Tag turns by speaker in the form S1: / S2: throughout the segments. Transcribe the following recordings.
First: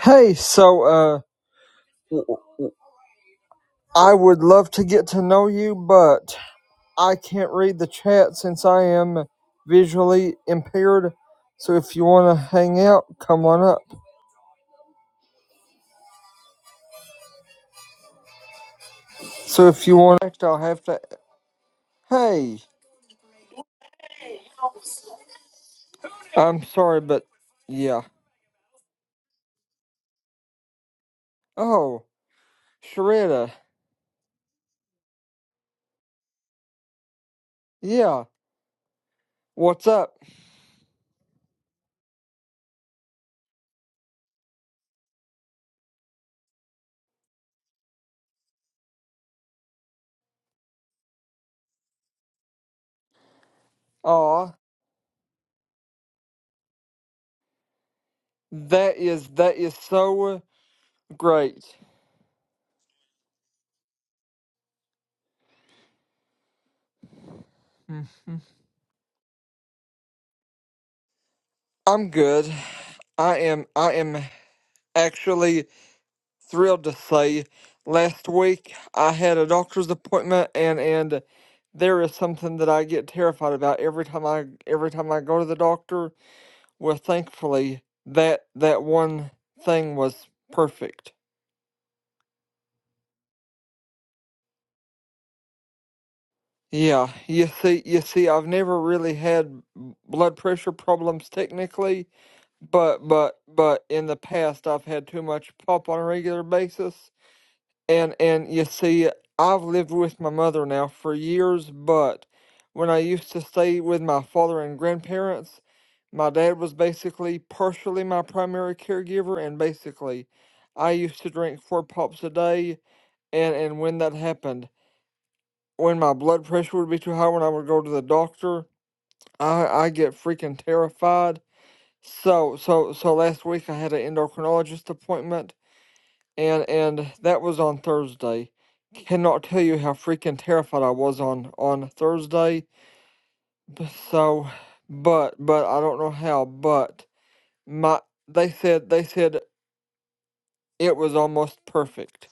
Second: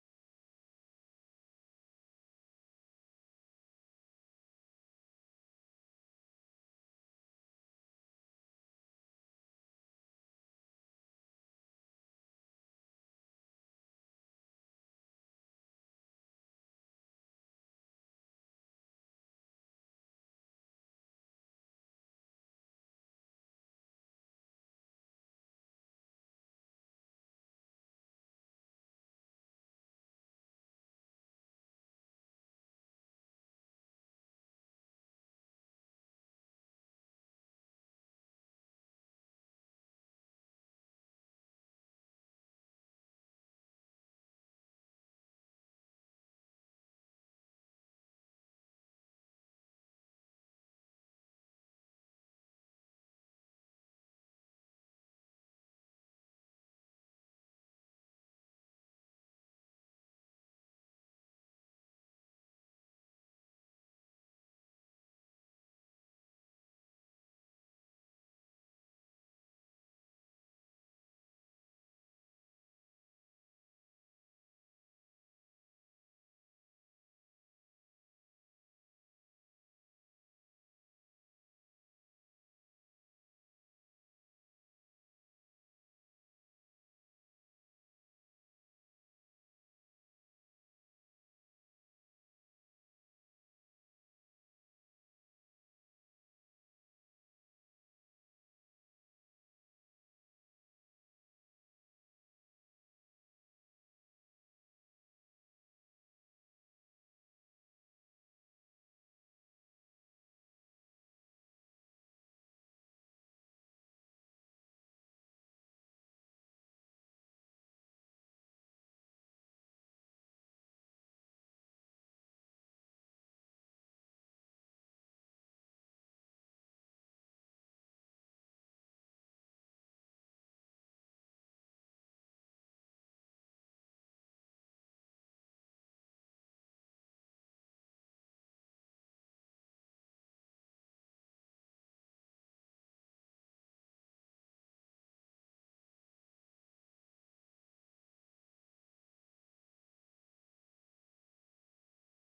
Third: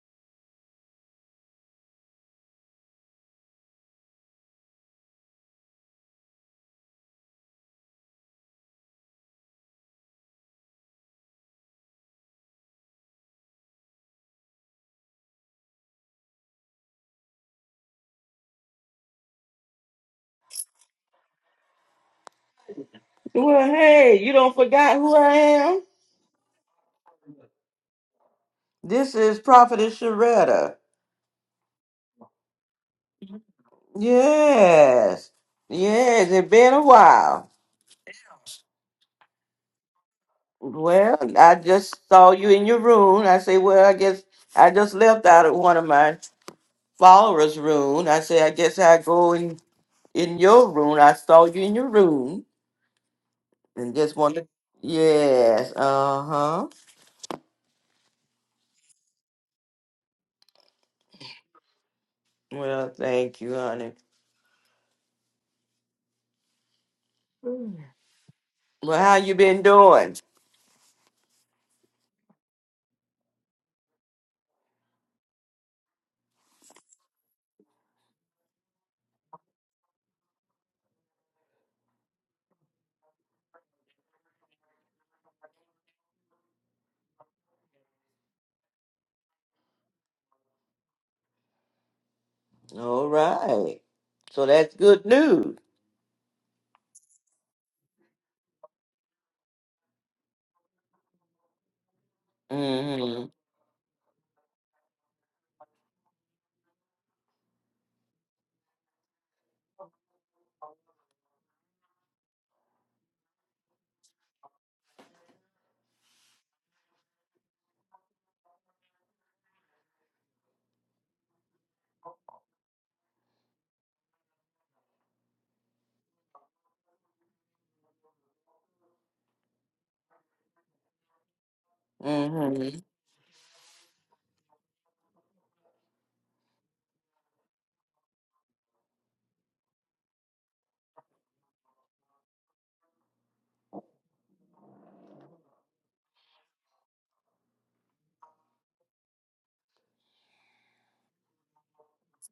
S1: Hey, so uh, w- w- I would love to get to know you, but I can't read the chat since I am visually impaired. So if you want to hang out, come on up. So if you want, I'll have to. Hey,
S2: Well, hey, you don't forgot who I am?
S1: I'm sorry, but yeah.
S2: This is Prophetess Sharetta.
S1: Oh, Sharetta,
S2: Yes. Yes, it's been a while.
S1: yeah. What's up?
S2: Well, I just saw you in your room. I say, well, I guess I just left out of one of my followers' room. I say, I guess I go in in your room. I saw you in your room and just wanted.
S1: Aw,
S2: Yes. Uh huh.
S1: that is that is so great.
S2: Well, thank you, honey. Well,
S1: Mhm.
S2: how you been doing?
S1: I'm good. I am I am actually. thrilled to say last week I had a doctor's appointment and and there is something that I get terrified about every time I every time I go to the doctor. Well, thankfully that that one thing was perfect.
S2: All right. So that's good news.
S1: Yeah, you see, you see, I've never really had b- blood pressure problems technically, but
S2: Mm-hmm.
S1: but but in the past I've had too much pop on a regular basis, And and you see, I've lived with my mother now for years, but when I used to stay with my father and grandparents, my dad was basically partially my primary caregiver, and basically, I used to drink four pops a day. And and when that happened, when my blood pressure would be too high, when I would go to the doctor, I I get freaking terrified. So
S2: Mm-hmm.
S1: so so last week I had an endocrinologist appointment and and that was on Thursday. Cannot tell you how freaking terrified I was on on Thursday. So, but but I don't know how, but my they said they said it was almost perfect.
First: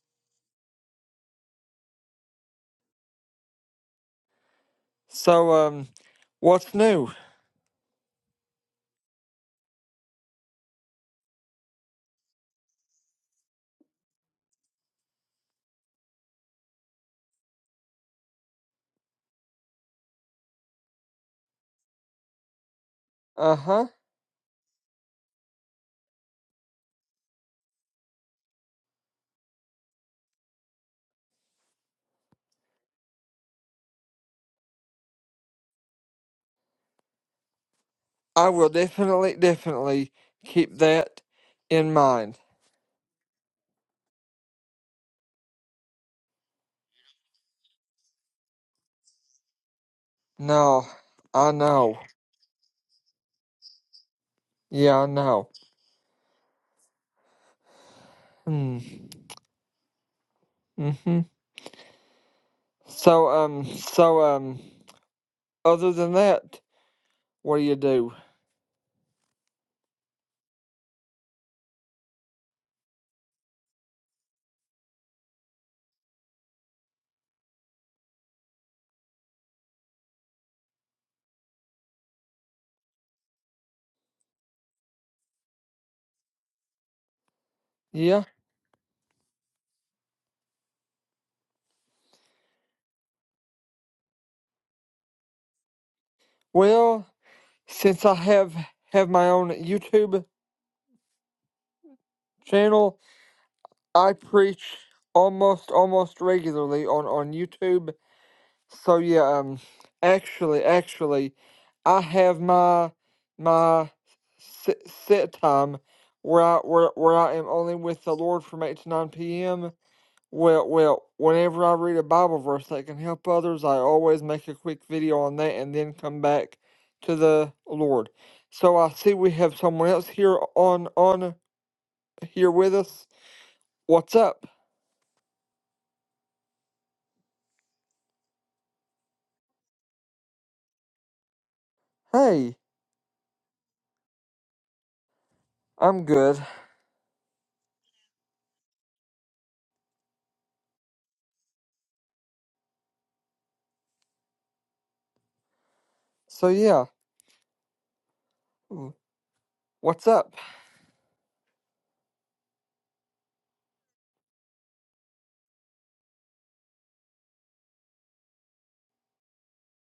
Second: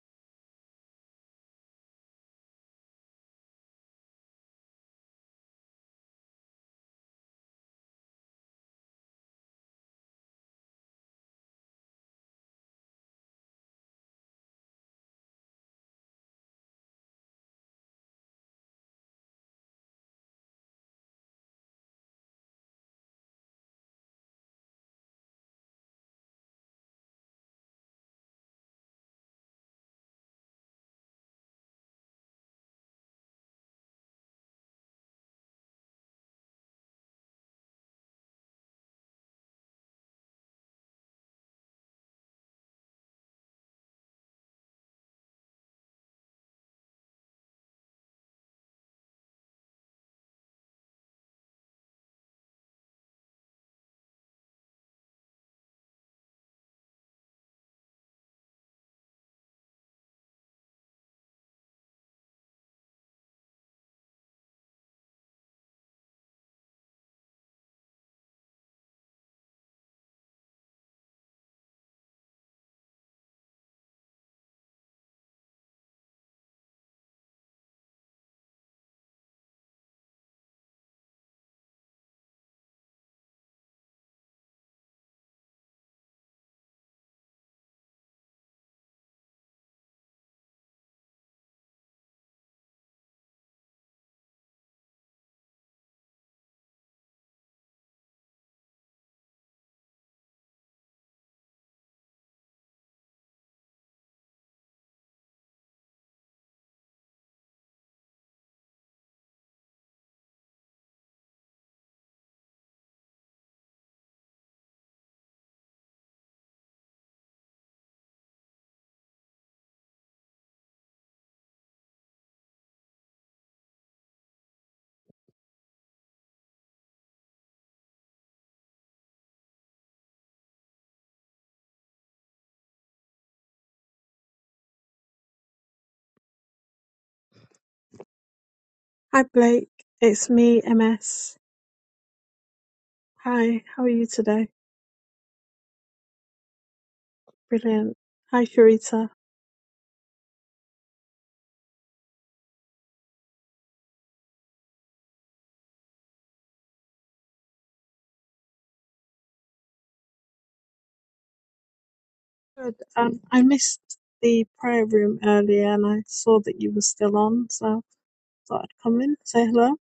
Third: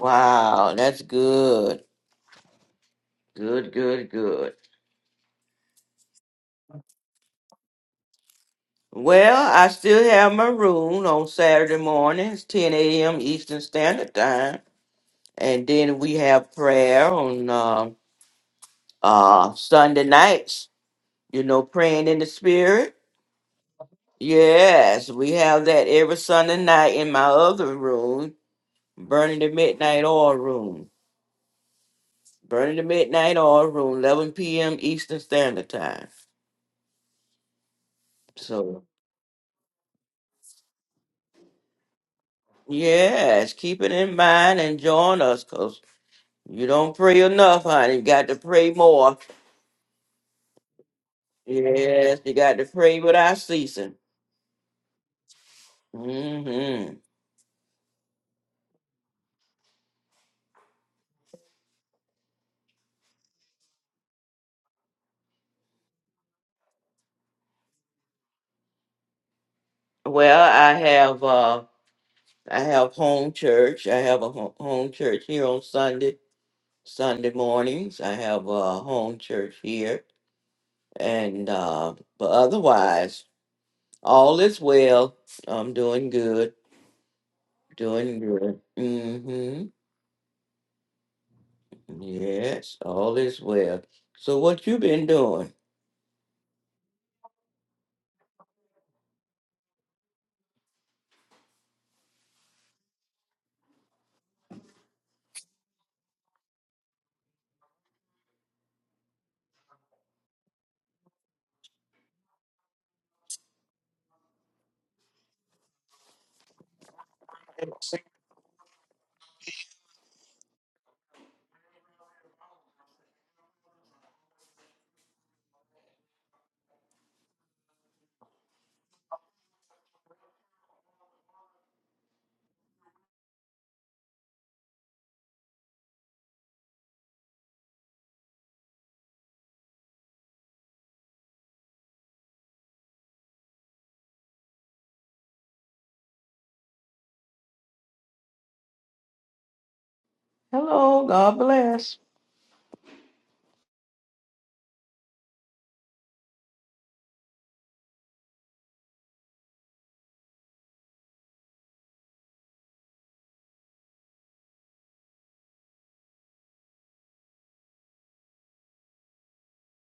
S2: Wow, that's good. Good, good, good.
S1: So um, what's new?
S2: Well, I still have my room on Saturday mornings, 10 a.m. Eastern Standard Time. And then we have prayer on uh, uh, Sunday nights, you know, praying in the spirit.
S1: Uh huh.
S2: Yes, we have that every Sunday night in my other room, Burning the Midnight Oil Room. Burning the midnight oil room, 11 p.m. Eastern Standard Time.
S1: I will
S2: So,
S1: definitely definitely keep that in mind.
S2: yes, keep it in mind and join us because you don't pray enough, honey. You got to pray more.
S1: No, I know.
S2: Yes, you got to pray without ceasing.
S1: Yeah, I know.
S2: hmm
S1: Hmm. Mhm. So um. So um. Other than that. What do you do?
S2: Well, I have uh, I have home church. I have a ho- home church here on Sunday, Sunday mornings. I have a home church here, and uh, but otherwise, all is well. I'm doing good. Doing
S1: Yeah.
S2: good. Mm-hmm. Yes, all is well. So what you been doing?
S1: Well, since I have have my own YouTube channel, I preach almost almost regularly on on YouTube. So yeah, um actually actually I have my my set sit time where I where, where I am only with the Lord from 8 to 9 p.m. Well, well, whenever I read a Bible verse that can help others, I always make a quick video on that and then come back to the Lord. So I see we have someone else here on on here with us. What's up?
S3: Hi Blake, it's me, MS.
S1: Hey,
S3: Hi, how are you today?
S1: I'm good.
S3: Brilliant. Hi Sharita.
S2: Hello, God bless.
S1: So yeah, w- what's up?
S3: Good. Um, I missed the prayer room earlier and I saw that you were still on, so I thought I'd come in, say hello.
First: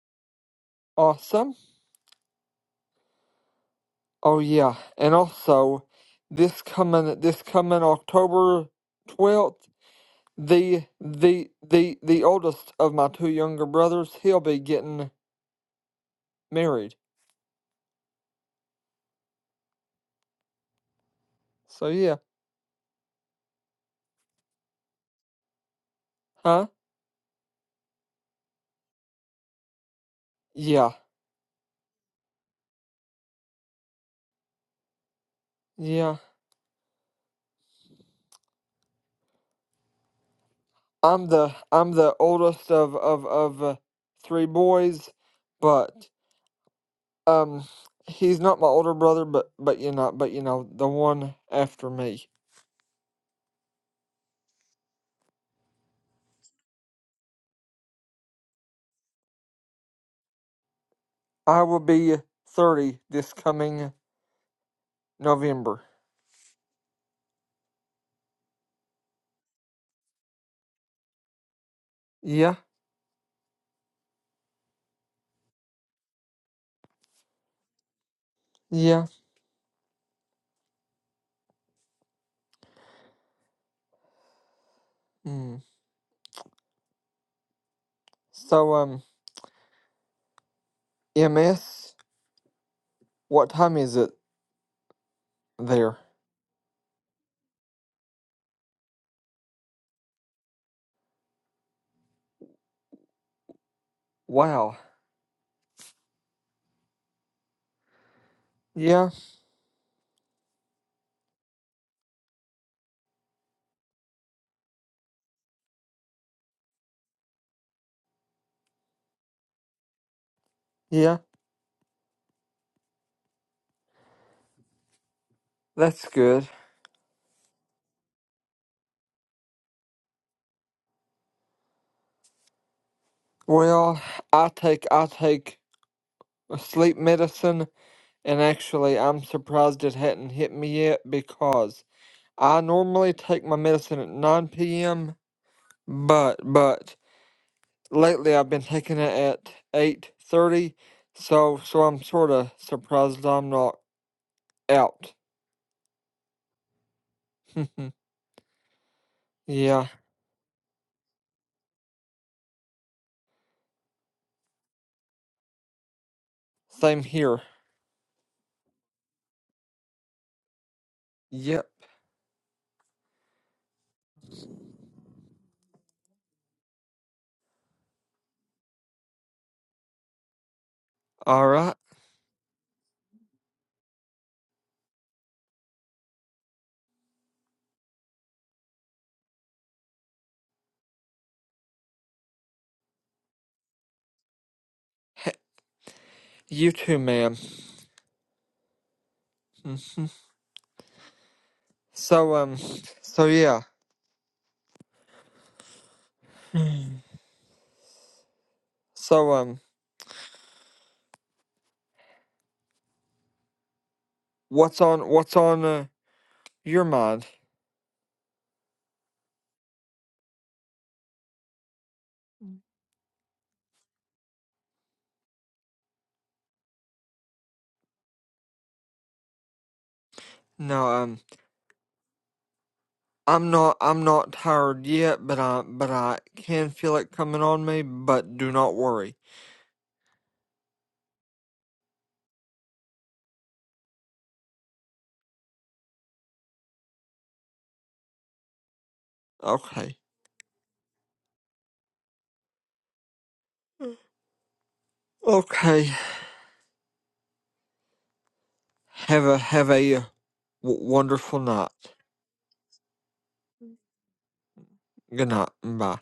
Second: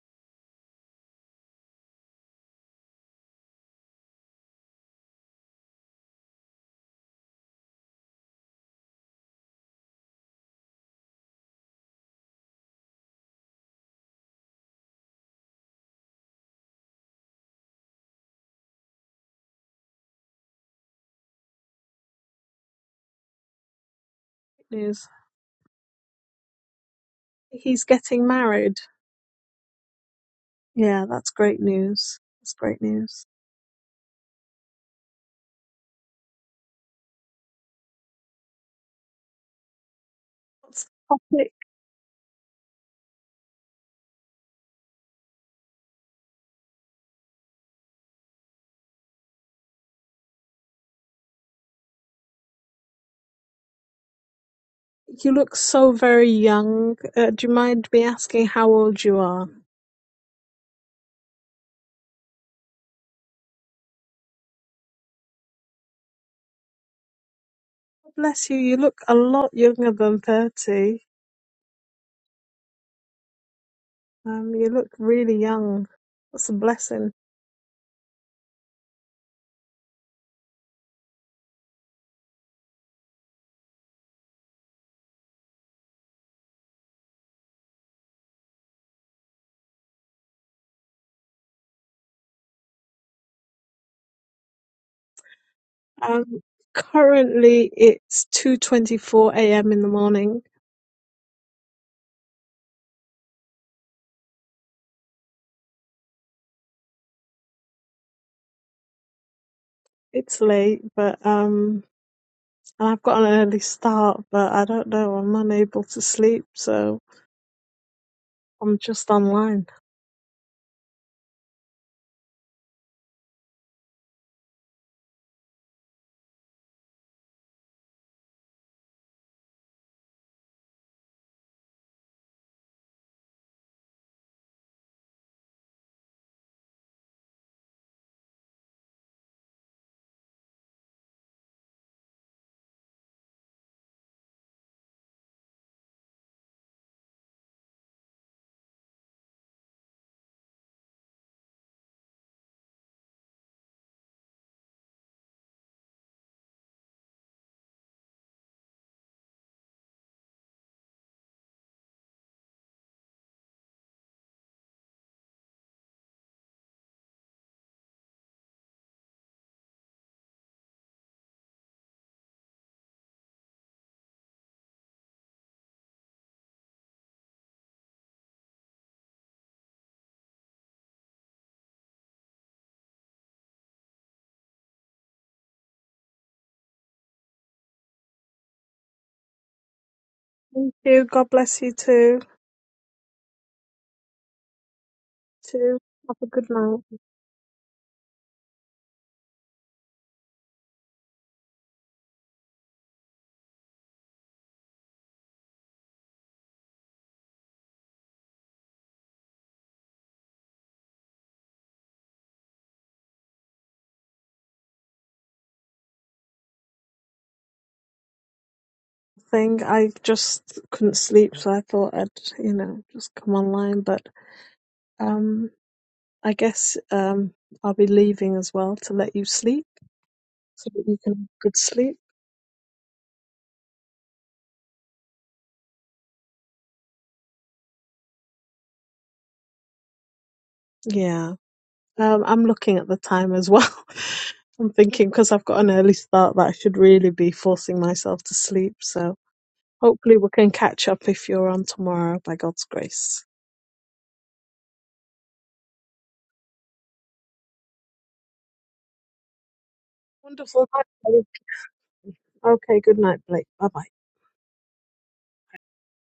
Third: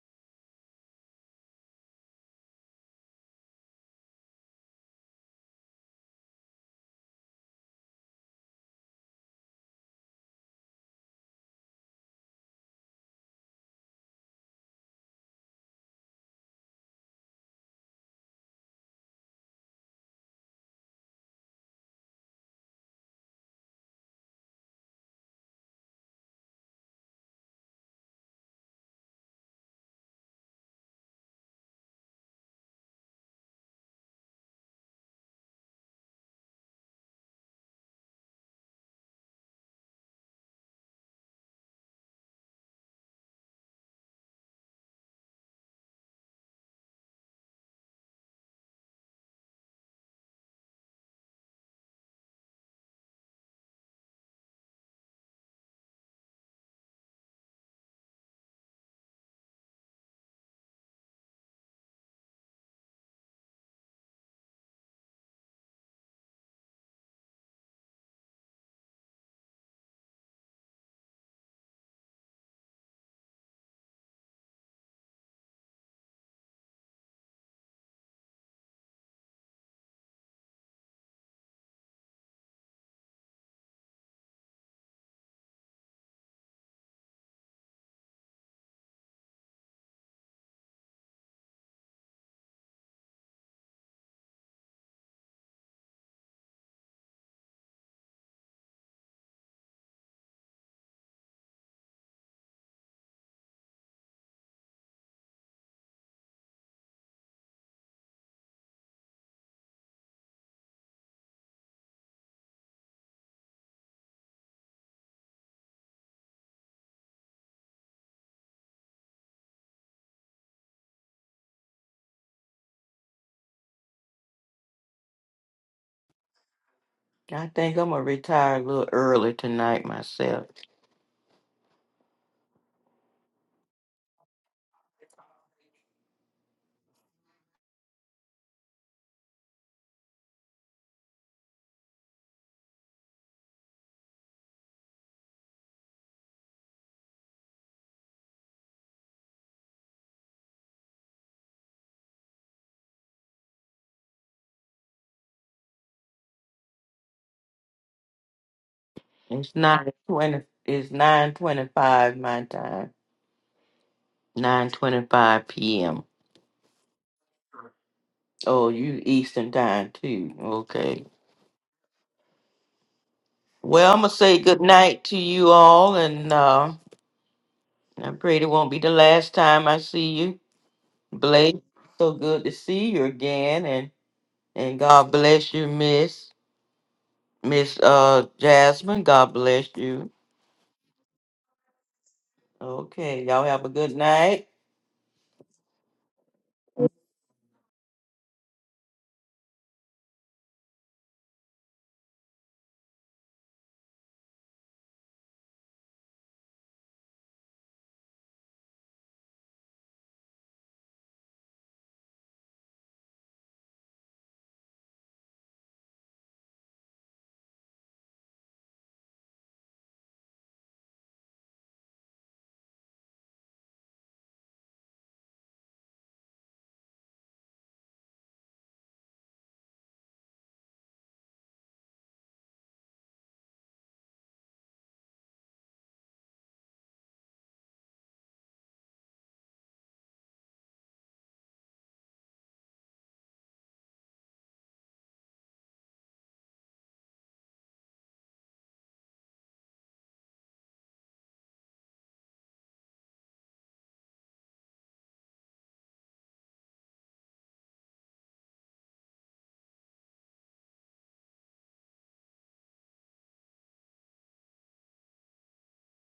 S1: Awesome. Oh yeah, and also this coming this coming October twelfth, the the the the oldest of my two younger brothers, he'll be getting married. So yeah,
S3: Great news.
S1: huh?
S3: He's getting married.
S1: Yeah,
S3: Yeah, that's great news. That's great news.
S1: yeah.
S3: What's the
S1: I'm
S3: topic?
S1: the I'm the oldest of of of uh, three boys, but um, he's not my older brother, but but you know, but you know, the one after me.
S3: You look so very young. Uh, do you mind me asking how old you are?
S1: I will be thirty this coming November.
S3: Bless you, you look a lot younger than 30.
S1: Yeah,
S3: Um, you look really young. That's a blessing.
S1: yeah. Mm. So um, MS, what time is it there?
S3: Um, currently it's 2:24 a.m. in the morning.
S1: Wow. Yeah,
S3: It's late, but um, and I've got an early start, but I don't know. I'm unable to sleep, so I'm just online.
S1: yeah. That's good.
S2: I think I'm gonna retire a little early tonight myself.
S1: Well, I take I take sleep medicine And actually, I'm surprised it hadn't hit me yet because I normally take my medicine at 9 p.m. But but lately I've been taking it at 8:30, so so I'm sort of surprised I'm not out.
S2: It's
S1: yeah,
S2: nine twenty it's nine twenty five my time. Nine twenty five PM.
S1: same here.
S2: Oh, you Eastern time too. Okay.
S1: Yep.
S2: Well I'm gonna say good night to you all and uh I pray it won't be the last time I see you.
S1: All
S2: Blake,
S1: right.
S2: so good to see you again and. And God bless you, Miss Miss uh Jasmine. God bless you.
S3: Thank you. God bless you too.
S2: Okay, y'all have a good night.
S3: Too. Have a good
S1: You
S3: night.
S1: too, ma'am. Mhm. so um, so yeah. So um, what's on what's on uh, your mind?
S3: Thing I just couldn't sleep, so I thought I'd, you know, just come online. But um, I guess um, I'll be leaving as well to let you sleep. so that
S1: No
S3: you can
S1: um.
S3: have good sleep.
S1: I'm not I'm not tired yet, but I but I can feel it coming on me, but do not worry.
S3: Yeah, um, I'm looking at the time as well. I'm thinking because I've got an early start that I should really be forcing myself to sleep. So
S1: Okay.
S3: hopefully we can catch up if you're on tomorrow by God's grace.
S1: Okay. Have a have a
S3: Wonderful. Thanks, Blake.
S1: wonderful night.
S3: Okay, good night, Blake. Bye bye.
S1: Good night. Bye.